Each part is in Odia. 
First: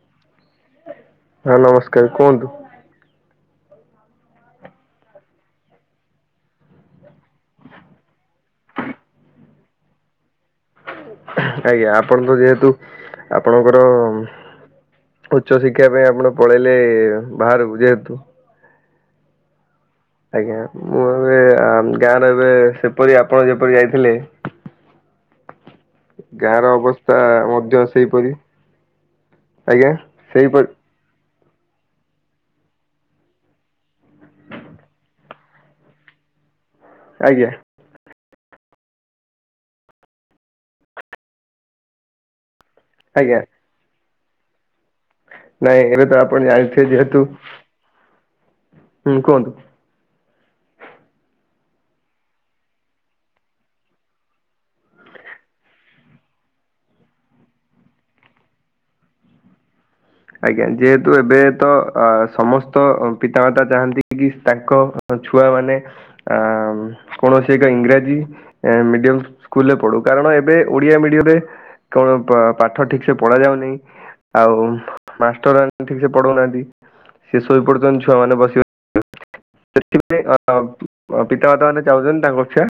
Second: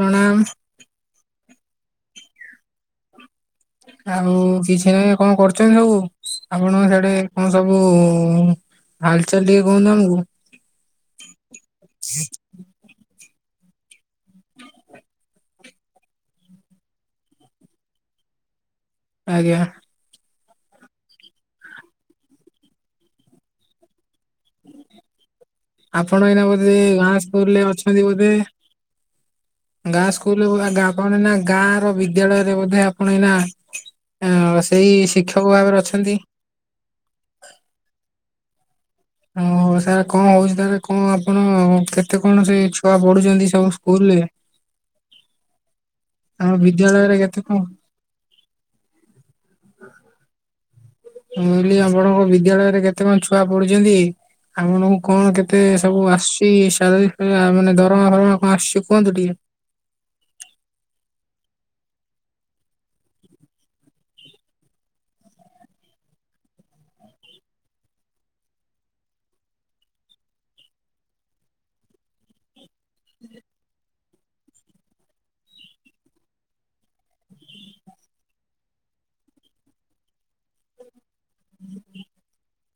ପ୍ରଣାମ ହଁ ନମସ୍କାର କୁହନ୍ତୁ? ଆଉ କିଛି ନାହିଁ କଣ କରୁଛନ୍ତି ସବୁ? ଆପଣ ସିଆଡ଼େ କଣ ସବୁ ହାଲଚାଲ ଟିକେ କୁହନ୍ତୁ ଆମକୁ? ଆଜ୍ଞା ଆପଣ ତ ଯେହେତୁ ଆପଣଙ୍କର ଉଚ୍ଚ ଶିକ୍ଷା ପାଇଁ ଆପଣ ପଳେଇଲେ ବାହାରିବୁ ଯେହେତୁ ଆଜ୍ଞା। ଆଜ୍ଞା ମୁଁ ଏବେ ଗାଁ ର ଏବେ ସେପରି ଆପଣ ଯେପରି ଯାଇଥିଲେ ଆପଣ ଏଇନା ଗାଁର ବୋଧେ ଅବସ୍ଥା ଗାଁ ସ୍କୁଲ ରେ ମଧ୍ୟ ଅଛନ୍ତି ବୋଧେ? ସେହିପରି ଆଜ୍ଞା ଗାଁ ସେହିପରି ସ୍କୁଲରେ ଆପଣ ଗାଁ ର ବିଦ୍ୟାଳୟରେ ବୋଧେ ଆପଣ ଏନା ଆ ସେଇ ଶିକ୍ଷକ ଭାବରେ ଅଛନ୍ତି। ଆଜ୍ଞା। ହଁ ସାର୍ କଣ ହଉଛି ତାର କଣ ଆପଣ କେତେ କଣ ସେ ଛୁଆ ଆଜ୍ଞା ପଢୁଛନ୍ତି ସବୁ ସ୍କୁଲ ରେ ନାଇଁ ଏବେ ତ ଆପଣ ଆମ ଯାଣିଥିବେ ବିଦ୍ୟାଳୟରେ ଯେହେତୁ କେତେ କଣ ହୁଁ କୁହନ୍ତୁ? ମୁଁ କହିଲି ଆପଣଙ୍କ ବିଦ୍ୟାଳୟରେ କେତେ କଣ ଛୁଆ ପଢୁଛନ୍ତି? ଆପଣଙ୍କୁ କଣ କେତେ ସବୁ ଆସୁଚି ସାଲାରୀ ଫାଲାରି ମାନେ ଦରମା ଫରମା କଣ ଆସୁଛି କୁହନ୍ତୁ ଟିକେ? ଆଜ୍ଞା ଯେହେତୁ ଏବେ ତ ସମସ୍ତ ପିତାମାତା ଚାହାନ୍ତି କି ତାଙ୍କ ଛୁଆ ମାନେ ଆ କୌଣସି ଏକ ଇଂରାଜୀ ମିଡିୟମ ସ୍କୁଲରେ ପଢୁ କାରଣ ଏବେ ଓଡିଆ ମିଡିୟମରେ କଣ ପାଠ ଠିକ ସେ ପଢା ଯାଉନହିଁ ଆଉ ମାଷ୍ଟର ମାନ ଠିକ ସେ ପଢଉନାହାନ୍ତି ସେ ଶୋଇପାରୁୁଛନ୍ତି ଛୁଆମାନେ ବସିକି ସେଥିପାଇଁ ପିତାମାତା ମାନେ ଚାହୁଁଛନ୍ତି ତାଙ୍କ ଛୁଆ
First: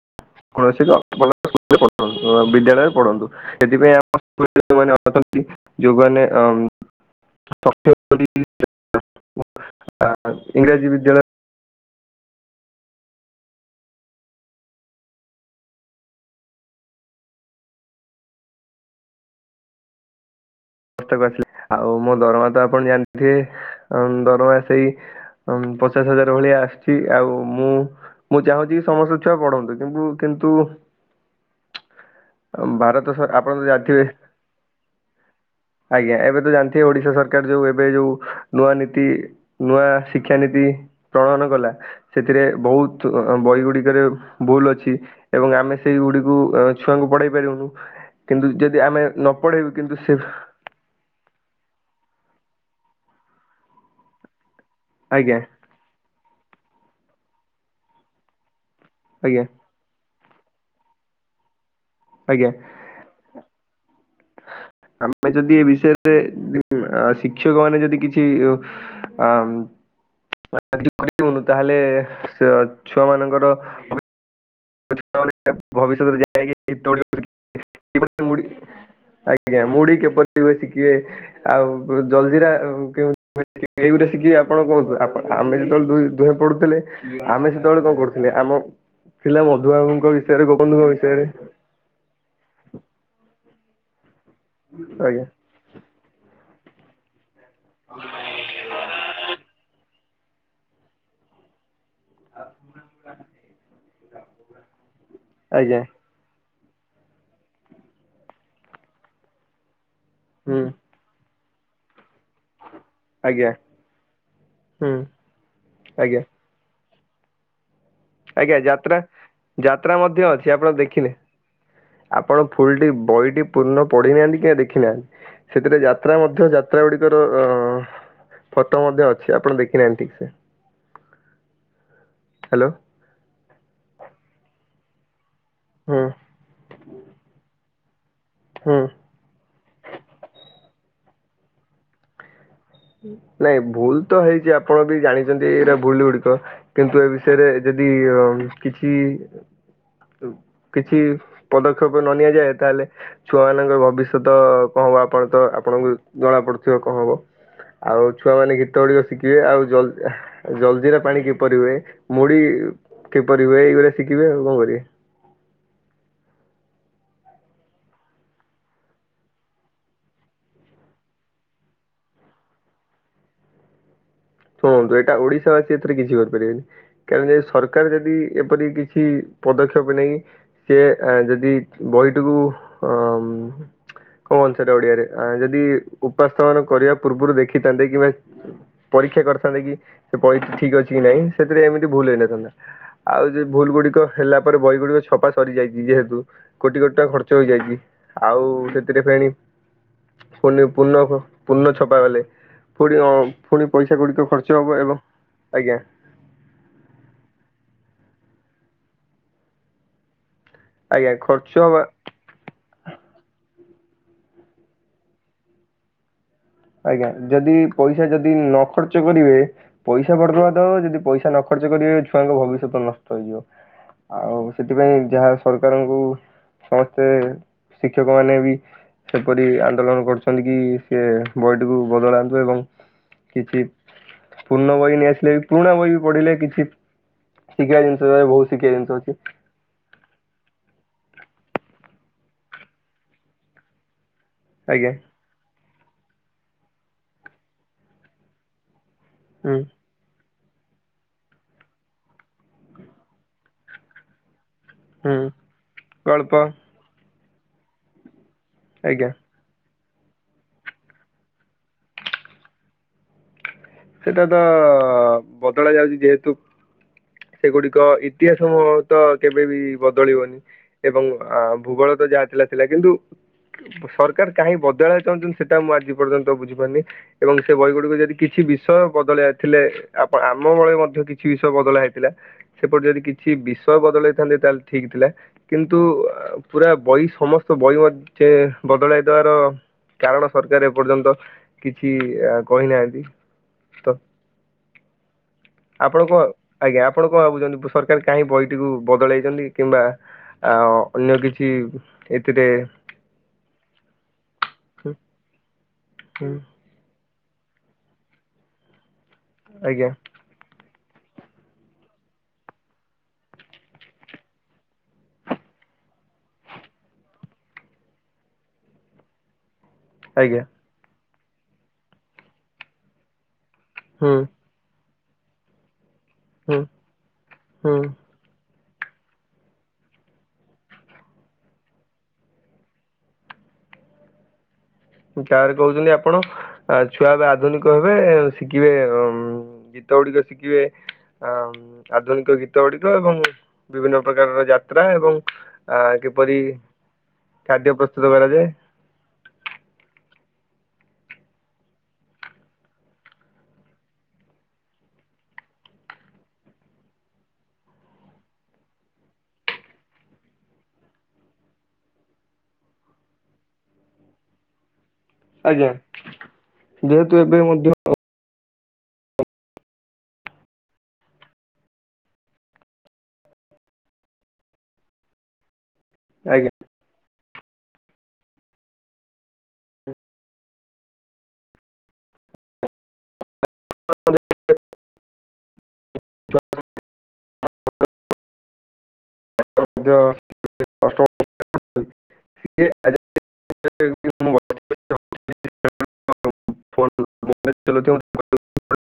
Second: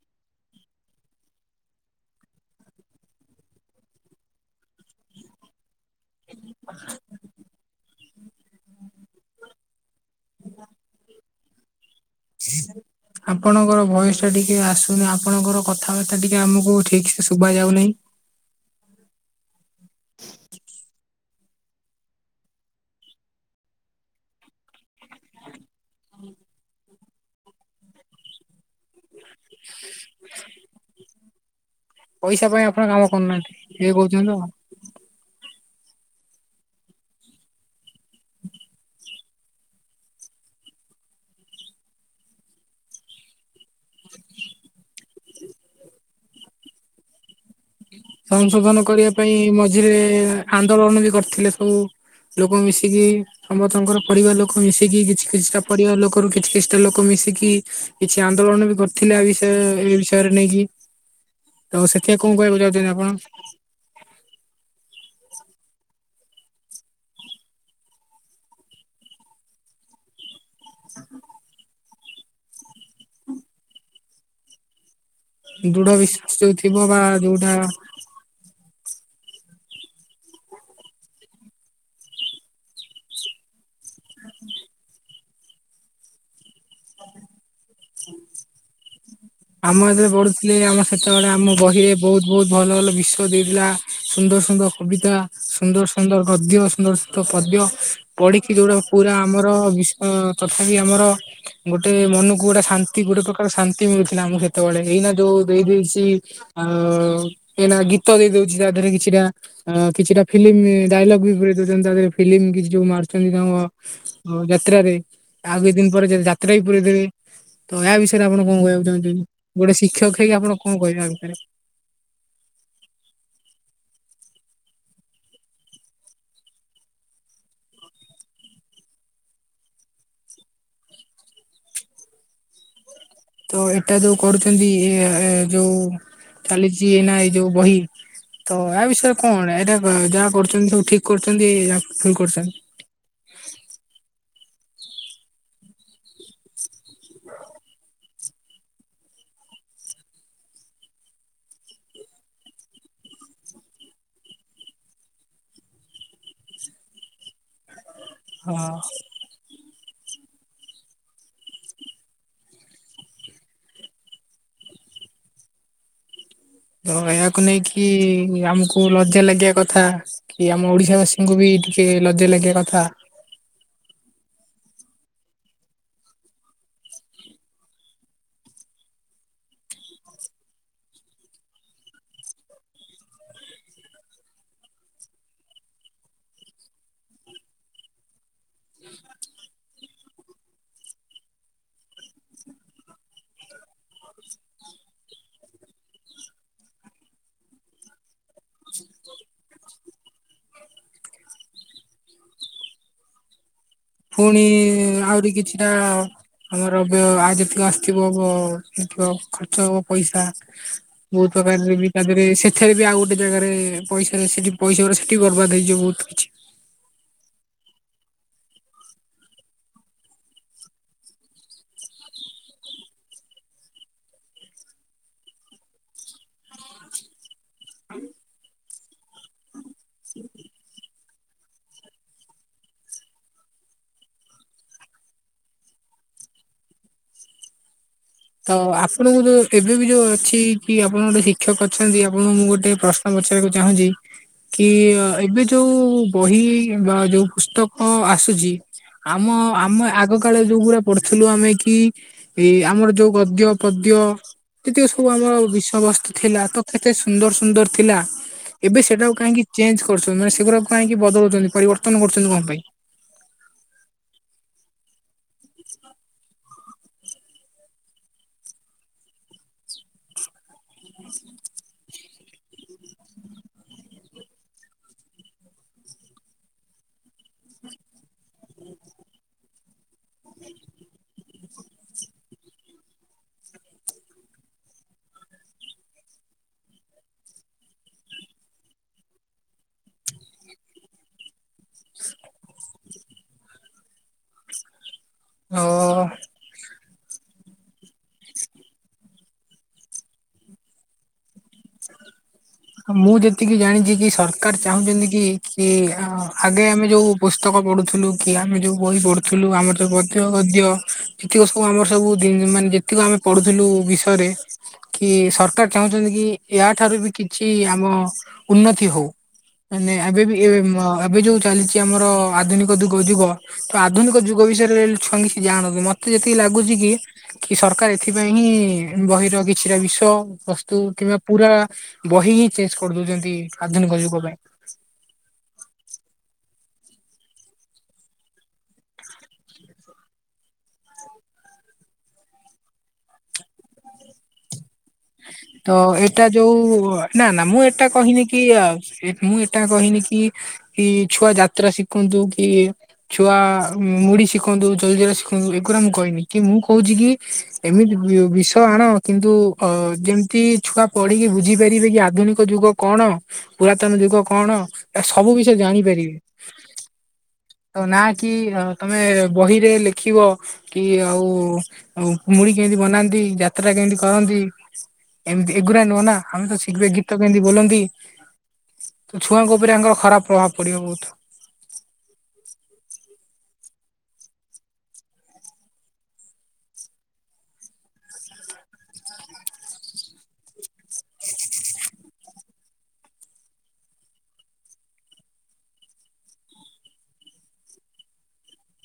କୌଣସି [unintelligible] ବିଦ୍ୟାଳୟରେ ପଢ଼ନ୍ତୁ ସେଥିପାଇଁ ଆମ [unintelligible] ଅଛନ୍ତି। ଯୋଉଁମାନେ [unintelligible] ଇଂଗ୍ରାଜୀ ବିଦ୍ୟାଳୟ [unintelligible] ଆପଣଙ୍କର ଭଏସ ଟା ଟିକେ ଆସୁନି ଆପଣଙ୍କର କଥାବାର୍ତ୍ତା ଟିକେ ଆମକୁ ଠିକ ସେ ଶୁଭ ଯାଉନାହିଁ। [inaudible] ଆଉ ମୋ ଦରମା ତ ଆପଣ ଜାଣିଥିବେ ଆ ଦରମା ସେଇ ପଚାଶ ହଜାର ଭଳିଆ ଆସିଛି ଆଉ ମୁଁ ମୁଁ ଚାହୁଁଛି ସମସ୍ତେ ଛୁଆ ପଢନ୍ତୁ କିନ୍ତୁ କିନ୍ତୁ ପଇସା ପାଇଁ ଆପଣ କାମ ଭାରତ ଆପଣ କରୁନାହାନ୍ତି ତ କିଏ ଜାଣିଥିବେ କହୁଛନ୍ତି ଆ ଆଜ୍ଞା ଏବେ ତ ଜାଣିଥିବେ ଓଡିଶା ସରକାର ଯୋଉ ଏବେ ଯୋଉ ନୂଆ ନୀତି ନୂଆ ଶିକ୍ଷାନୀତି ପ୍ରଣୟନ କଲା ସେଥିରେ ବହୁତ ଅଁ ବହି ଗୁଡିକରେ ଭୁଲ ଅଛି ଏବଂ ଆମେ ସେଇ ଗୁଡିକୁ ଆ ଛୁଆଙ୍କୁ ପଢେଇ ପାରିବୁନୁ କିନ୍ତୁ ସଂଶୋଧନ ଯଦି ଆମେ ନ ପଢେଇବୁ କିନ୍ତୁ ସେ ରଣନୀତି କରିଥିଲେ ସବୁ ଲୋକ ମିଶିକି ସମସ୍ତଙ୍କର ପରିବାର ଲୋ ଲୋକ ମିଶିକି କିଛି ଆଜ୍ଞା କିଛିଟା ପରିବା ର ଲୋକରୁ କିଛି କିଛିଟା ଲୋକ ମିଶିକି କିଛି ଆନ୍ଦୋଳନ ବି କର ଥିଲା ଏ ଆଜ୍ଞା ବିଷୟରେ ଏ ବିଷୟରେ ନେଇକି ତ ସେଥି ଆଉ କଣ ଆଜ୍ଞା କହିବାକୁ ଚାଉଛନ୍ତି ଆପଣ? ଆମେ ଯଦି ଏ ବିଷୟରେ ଶିକ୍ଷକ ମାନେ ଯଦି କିଛି ଆ ହ ଯ କରିଉନୁ ତାହେଲେ ସେ ଛୁଆ ମାନଙ୍କର [unintelligible] ଦୃଢ ଭବିଷ୍ୟରେ ବିଶ୍ୱାସ ଯୋଉ ଥିବ ବା ଯୋଉଟା [unintelligible] ଆଜ୍ଞା ମୁଢି କେପରି ହୁଏ ଶିଖିବେ ଆଉ ଜଲଜିିରା କେମ ଏଇ ଗୋଟା ଶଖିବେ ଆପଣ କୁହନ୍ତୁ ଆମେ ଯେତେବେଳେ ଦୁ ଦୁହେ ପଡୁଥିଲେ ଆମେ ସେ ସେତେବେଳେ କଣ କରୁଥିଲେ ଆମ ଥିଲା ଆମ ମଧୁବାବୁଙ୍କ ଯେତବେଳେ ବିଷୟରେ ପଢୁଥିଲେ ଆମ ଗୋପବନ୍ଧୁଙ୍କ ବିଷୟରେ ସେତେବେଳେ ଆମ ବହିରେ ବହୁତ ବହୁତ ଭଲ ଭଲ ବିଷ ଦେଇଥିଲା। ସୁନ୍ଦର ସୁନ୍ଦର କବିତା ଆଜ୍ଞା ସୁନ୍ଦର ସୁନ୍ଦର ଗଦ୍ୟ ସୁନ୍ଦର ସୁନ୍ଦର ପ ଦ୍ୟ ପଢିକି ଯୋଉଟା ପୁରା ଆମର ବିସକ ତଥାପି ଆମର ଗୋଟେ ମନକୁ ଗୋଟେ ଶାନ୍ତି ଗୋଟେ ପ୍ରକାର ଶାନ୍ତି ମିଳୁଥିଲା ଆମକୁ ସେତେବେଳେ ଏଇନା ଯୋଉ ଦେଇ ଆଜ୍ଞା ଦେଇଛି ଆଉ ଏଇନା ଗୀତ ଦେଇ ଦଉଛି ତା ଦେହରେ କିଛିଟା କିଛିଟା ଫିଲ୍ମ ହୁଁ ଡାଇଲଗ ବି ପୁର ଦଉଛନ୍ତି ତାରେ ଫିଲ୍ମ କିଛି ଯୋଉ ମାରୁଛନ୍ତି ଆଜ୍ଞା ତାଙ୍କ ଯାତ୍ରାରେ ହୁଁ ଆଉ କିଛି ଦିନ ପରେ ଆଜ୍ଞା ଯ-ଯାତ୍ରା ର ବି ପୁରେଇ ଦେବେ। ଆଜ୍ଞା ଯାତ୍ରା ଗୋଟେ ଯାତ୍ରା ଶିକ୍ଷକ ମଧ୍ୟ ହେଇକି ଅଛି କଣ ଆପଣ କହିବେ ଆ ଦେଖିଲେ। ଭିତରେ? ଆପଣ ଫୁଲଟି ବହିଟି ପୂର୍ଣ୍ଣ ପଢିନାହାନ୍ତି। କିଆ ଦେଖିନାହାନ୍ତି ସେଥିରେ ଯାତ୍ରା ମଧ୍ୟ ଯାତ୍ରା ଗୁଡିକର ଅ ଫଟୋ ମଧ୍ୟ ଅଛି ଆପଣ ଦେଖିନାହାନ୍ତି ଠିକସେ। ହ୍ୟାଲୋ। ତ ଏଇଟା ଯୋଉ କରୁଛନ୍ତି ଏ-ଏ ଯୋଉ ହୁଁ ଚାଲିଛି ଏନା ଏ ଯୋଉ ବହି। ତ ହୁଁ। ଏୟା ବିଷୟରେ କଣ ଏଇଟା ଯାହା କରୁଛନ୍ତି ସବୁ ଠିକ କରୁଛନ୍ତି ଭୁଲ କରୁଛନ୍ତି? ନାଇଁ ଭୁଲ ତ ହେଇଛି ଆପଣ ବି ଜାଣିଛନ୍ତି ଏଇରା ଭୁଲ ଗୁଡିକ କିନ୍ତୁ ଏ ବିଷୟରେ ଯଦି ଯଦି କିଛି କିଛି ପଦକ୍ଷେପ ନ ନିଆଯାଏ ତାହେଲେ ଛୁଆ ମାନଙ୍କର ଭବିଷ୍ୟତ କଣ ହବ ଆପଣ ତ ଆପଣଙ୍କୁ ଜଣା ପଡୁଥିବ କଣ ହବ। ଆଉ ଛୁଆମାନେ ହଁ ଗୀତ ଗୁଡିକ ଶିଖିବେ ଆଉ ଜଲ ଜଲଜିିରା ପାଣି କିପରି ହୁଏ ମୁଢ଼ି କିପରି ହୁଏ ଏଇଗୁଡା ଶିଖିବେ ଆଉ କଣ କରିବେ। ତ ଏହାକୁ ନେଇକି ଆମକୁ ଲଜ୍ଜା ଲାଗିବା କଥା କି ଆମ ଓଡିଶା ବାସୀଙ୍କୁ ବି ଟିକେ ଲଜ୍ୟା ଲାଗିବ କଥା। ଶୁଣନ୍ତୁ ଏଇଟା ଓଡିଶା ବାସୀ ଏଥିରେ କିଛି କରିପାରିବେନି କାରଣ ସରକାର ଯଦି ଏପରି କିଛି ପଦକ୍ଷେପ ନେଇକି ସିଏ ଏ ଯଦି ବହିଟିକୁ ଅ କଣ ଆନସାରଟା ଓଡିଆରେ ଯଦି ଉପାସ୍ଥା ମାନ କରିବା ପୂର୍ବରୁ ଦେଖିଥାନ୍ତେ କିମ୍ବା ପରୀକ୍ଷା କରିଥାନ୍ତେ କି ସେ ବହି ଠିକ ଅଛି କି ନାଇଁ ସେଥିରେ ଏମିତି ଭୁଲ ହେଇନଥାନ୍ତା ଆଉ ଯଉ ଭୁଲ ଗୁଡ଼ିକୁ ତ ହେଲା ପରେ ବହି ଗୁଡିକ ଛପା ସରିଯାଇଛି ଯେହେତୁ କୋଟି କୋଟି ଟଙ୍କା ଖର୍ଚ୍ଚ ହେଇଯାଇଛି ଆଉ ସେ ସେ ଫେଣି ପୂ-ପୂର୍ଣ୍ଣ -ପୂର୍ଣ୍ଣ ଛପାଗଲେ ଗଲେ କୋଉଠି ଅ ପୁଣି ପଇସା ଗୁଡିକ ପୁଣି ଖର୍ଚ୍ଚ ହବ ଏବଂ ଆହୁରି କିଛିଟା ଆଜ୍ଞା ଆମର ରବ୍ୟ ଆଜ ତିକ ଥିବଥିବ ଖର୍ଚ୍ଚ ହବ ପଇସା। ଆଜ୍ଞା ବହୁତ ଖର୍ଚ୍ଚ ପ୍ରକାରରେ ହବା ବି ତା ଦେହରେ ସେଠାରେ ବି ଆଉ ଗୋଟେ ଜାଗାରେ ପଇସାରେ ସେଠି ପଇସା ଗୁରା ସେଠି ବରର୍ବାଦ ହେଇଯିବ ବହୁତ କିଛି ଆଜ୍ଞା ଯଦି ପଇସା ଯଦି ନ ଖର୍ଚ୍ଚ କରିବେ ପଇସା ବରବ [unintelligible] ତ ଯଦି ପଇସା ନ ଖର୍ଚ୍ଚ ଯଦି କରିବେ ଛୁଆଙ୍କ ଭବିଷ୍ୟତ ନଷ୍ଟ ହେଇଯିବ ଆଉ ସେଥିପାଇଁ ଯାହା ସରକାରଙ୍କୁ ସମସ୍ତେ ଶିକ୍ଷକ ମାନେ ବି ସେପରି ଆନ୍ଦୋଳନ କରୁଛନ୍ତି କି ସିଏ ବହିଟି କୁ ବଦଳାନ୍ତୁ ଏବଂ କିଛି ପୂର୍ଣ୍ଣ ବହି ନେଇ ଆସିଲେ ବି ପୁରୁଣା ବହି ବି ପଢିଲେ କିଛି ଶିକ୍ଷା ଜି ତ ଆପଣଙ୍କୁ ଯୋଉ ଏବେ ବି ଯୋଉ ଅଛି କି ଆପଣ ଗୋଟେ ଶିକ୍ଷକ ଅଛନ୍ତି ଆପଣଙ୍କୁ ମୁଁ ଗୋଟେ ପ୍ରଶ୍ନ ପଚାରିବାକୁ ଚାହୁଁଛି କି ଆଜ୍ଞା ଏବେ ଯୋଉ ବହି ବା ଯୋଉ ପୁସ୍ତକ ଆସୁଛି ଆମ ହୁଁ ଆମେ ଆଗ କାଳ ଯୋଉଗୁଡା ପଢୁଥିଲୁ ଆମେ କି ଏ ଆମର ଯୋଉ ଗଦ୍ୟ ପଦ୍ୟ ଯେତିକ ସବୁ ହୁଁ ଆମର ବିଷୟ ବସ୍ତୁ ଗଳ୍ପ ଥିଲା ତ କେତେ ସୁ ସୁନ୍ଦର ସୁନ୍ଦର ଥିଲା ଏବେ ଆଜ୍ଞା ସେଟାକୁ କାହିଁକି ଚେଞ୍ଜଜ୍‌ କରୁସନ୍ତି ମାନେ ସେଗୁରା କାହିଁକି ବଦଳଉଛନ୍ତି ପରିବର୍ତ୍ତନ କରୁଛନ୍ତି କଣ ପାଇଁ? ସେଟା ତ ବଦଳା ଯାଉଛି ଯେହେତୁ ସେଗୁଡିକ ଇତିହାସ ମୁହତ କେବେ ବି ବଦଳିବନି ଏବଂ ଭୂଗୋଳ ଯାହା ଥିଲା ଥିଲା କିନ୍ତୁ ସରକାର କାହିଁ ବଦଳିବା ଚାହୁଁଛନ୍ତି ସେଟା ମୁଁ ଆଜି ପର୍ଯ୍ୟନ୍ତ ବୁଝିପାରୁନି ଏବଂ ସେ ବହି ଗୁଡିକୁ ଯଦି କିଛି ବି ବିଷୟ ବଦଳି ଥିଲେ ଆପ ଆମ ବଳ ମଧ୍ୟ କିଛି ବିଷୟ ବଦଳା ହେଇଥିଲା ସେପଟେ ଯଦି କିଛି ବି ବିଷ ବଦଳେଇଥାନ୍ତେ ତାହେଲେ ଠିକ୍ ଥିଲା କିନ୍ତୁ ପୁରା ବହି ସମସ୍ତ ବହି ମଧ୍ୟ ଚେ ବଦଳାଇ ଦବାର କାରଣ ସରକାର ଏପର୍ଯ୍ୟନ୍ତ କିଛି କହିନାହାନ୍ତି। ତ ଅ ଆପଣ କ ଆଜ୍ଞା। ଆପଣ କଣ ଭାବୁଛନ୍ତି ସରକାର କାହିଁ ବହିଟି କୁ ବଦଳାଇଛନ୍ତି କିମ୍ବା ଅନ୍ୟ କିଛି ଏ ମୁଁ ଯେତିକି ଜାଣିଛି କି ସରକାର ଚାହୁଁଛନ୍ତି କି କି ଆଗେ ଆମେ ଯୋଉ ପୁସ୍ତକ ପଢ଼ୁଥିଲୁ କି ଆମେ ଯେଉଁ ବହି ପଢ଼ୁଥିଲୁ ଆମର ଆଜ୍ଞା ଯୋଉ ଗଦ୍ୟ ଗଦ୍ୟ ଯେତିକ ସବୁ ଆମର ସବୁ ମାନେ ଯେତିକ ଆମେ ପଢୁଥିଲୁ ବିଷୟରେ କି ସରକାର ଚାହୁଁଛନ୍ତି କି ୟା ଠାରୁ ବି କି ଛି ଆମ ଉନ୍ନତି ହୋଉ ମାନେ ଏବେ ବି ଆଜ୍ଞା ଅ ମା ଭାବିଛୁ ଯୋଉ ଚାଲିଛି ଆମର ଆଧୁନିକ ଯୁଗ ଯୁଗ ତ ଆଧୁନିକ ହୁଁ ଯୁଗ ରେ ଛୁଙ୍ଗି ସେ ଜାଣନ୍ତୁ ମତେ ଯେତିକି ହୁଁ ଲାଗୁଛି କି କି ସରକାର ହୁଁ ଏଥିପାଇଁ ହିଁ ବହିର କିଛି ଟା ବିଷୟ ବସ୍ତୁ କିମ୍ବା ପୁରା ବହି ହିଁ ଚେଞ୍ଜଜ୍‌ କରିଦୋଉଛନ୍ତି ଆଧୁନିକ ଯୁଗ ପାଇଁ। କାରେ କହୁଛନ୍ତି ଆପଣ ଛୁଆ ଏବେ ଆଧୁନିକ ହେବେ ଶିଖିବେ ଗୀ ତ ଗୁଡିକ ଶିଖିବେ ଆଧୁନିକ ଗୀତ ଗୁଡିକ ଏବଂ ବିଭିନ୍ନ ପ୍ରକାରର ଜା ତ ଏଇଟା ଯୋଉ ନା ନା ମୁଁ ଖାଦ୍ୟ ଏଟା ପ୍ରସ୍ତୁତ କହିନି କି କରାଯାଏ ମୁଁ ଏଟା କହିନି କି କି ଛୁଆ ଯାତ୍ରା ଶିଖନ୍ତୁ କି ଛୁଆ ମୁଢି ଶିଖନ୍ତୁ ଜଲ୍ଦି ଅ ଏ ଗୁରା ମୁଁ କହିନି କି ମୁଁ କହୁଛି କି ଏମିତି ବିଷ ଆଣ କିନ୍ତୁ ଅ ଯେମିତି ଛୁଆ ପଢିକି ବୁଝିପାରିବେ କି ଆଧୁନିକ ଯୁଗ କଣ ପୁରାତନ ଯୁଗ କଣ ସବୁ ବିଷୟ ଆଜ୍ଞା ଜାଣିପାରିବେ ଯେହେତୁ ଏବେ ମଧ୍ୟ ତ ନା କି ତମେ ବହିରେ ଲେଖିବ କି ଆଉ ମୁଢ଼ି କେମିତି ବନାନ୍ତି। ଯାତ୍ରା କେମିତି କରନ୍ତି ଏମିତି ଏ ଗୁରା ନୁହଁ ନା ଆମ ଆଜ୍ଞା ତ ଆମେ ସିର୍ଘ ଗିଫ୍ଟ ଗୀତ କେମିତି ବୋଲନ୍ତି ତ ଛୁଆଙ୍କ ଉପରେ ତାଙ୍କର ଖରାପ ପ୍ରଭାବ ପଡିବ ବହୁତ। [unintelligible] ଯୋଉ। [unintelligible] ବନ୍ଧୁ। [unintelligible]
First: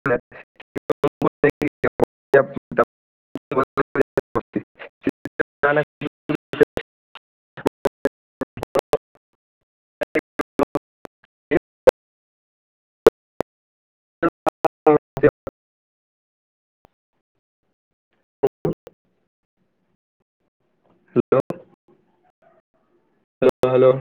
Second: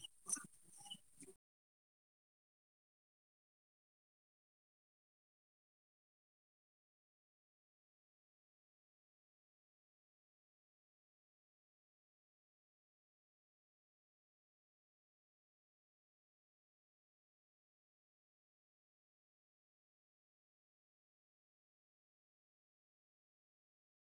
[unintelligible] [unintelligible] [unintelligible] Hello hello hello.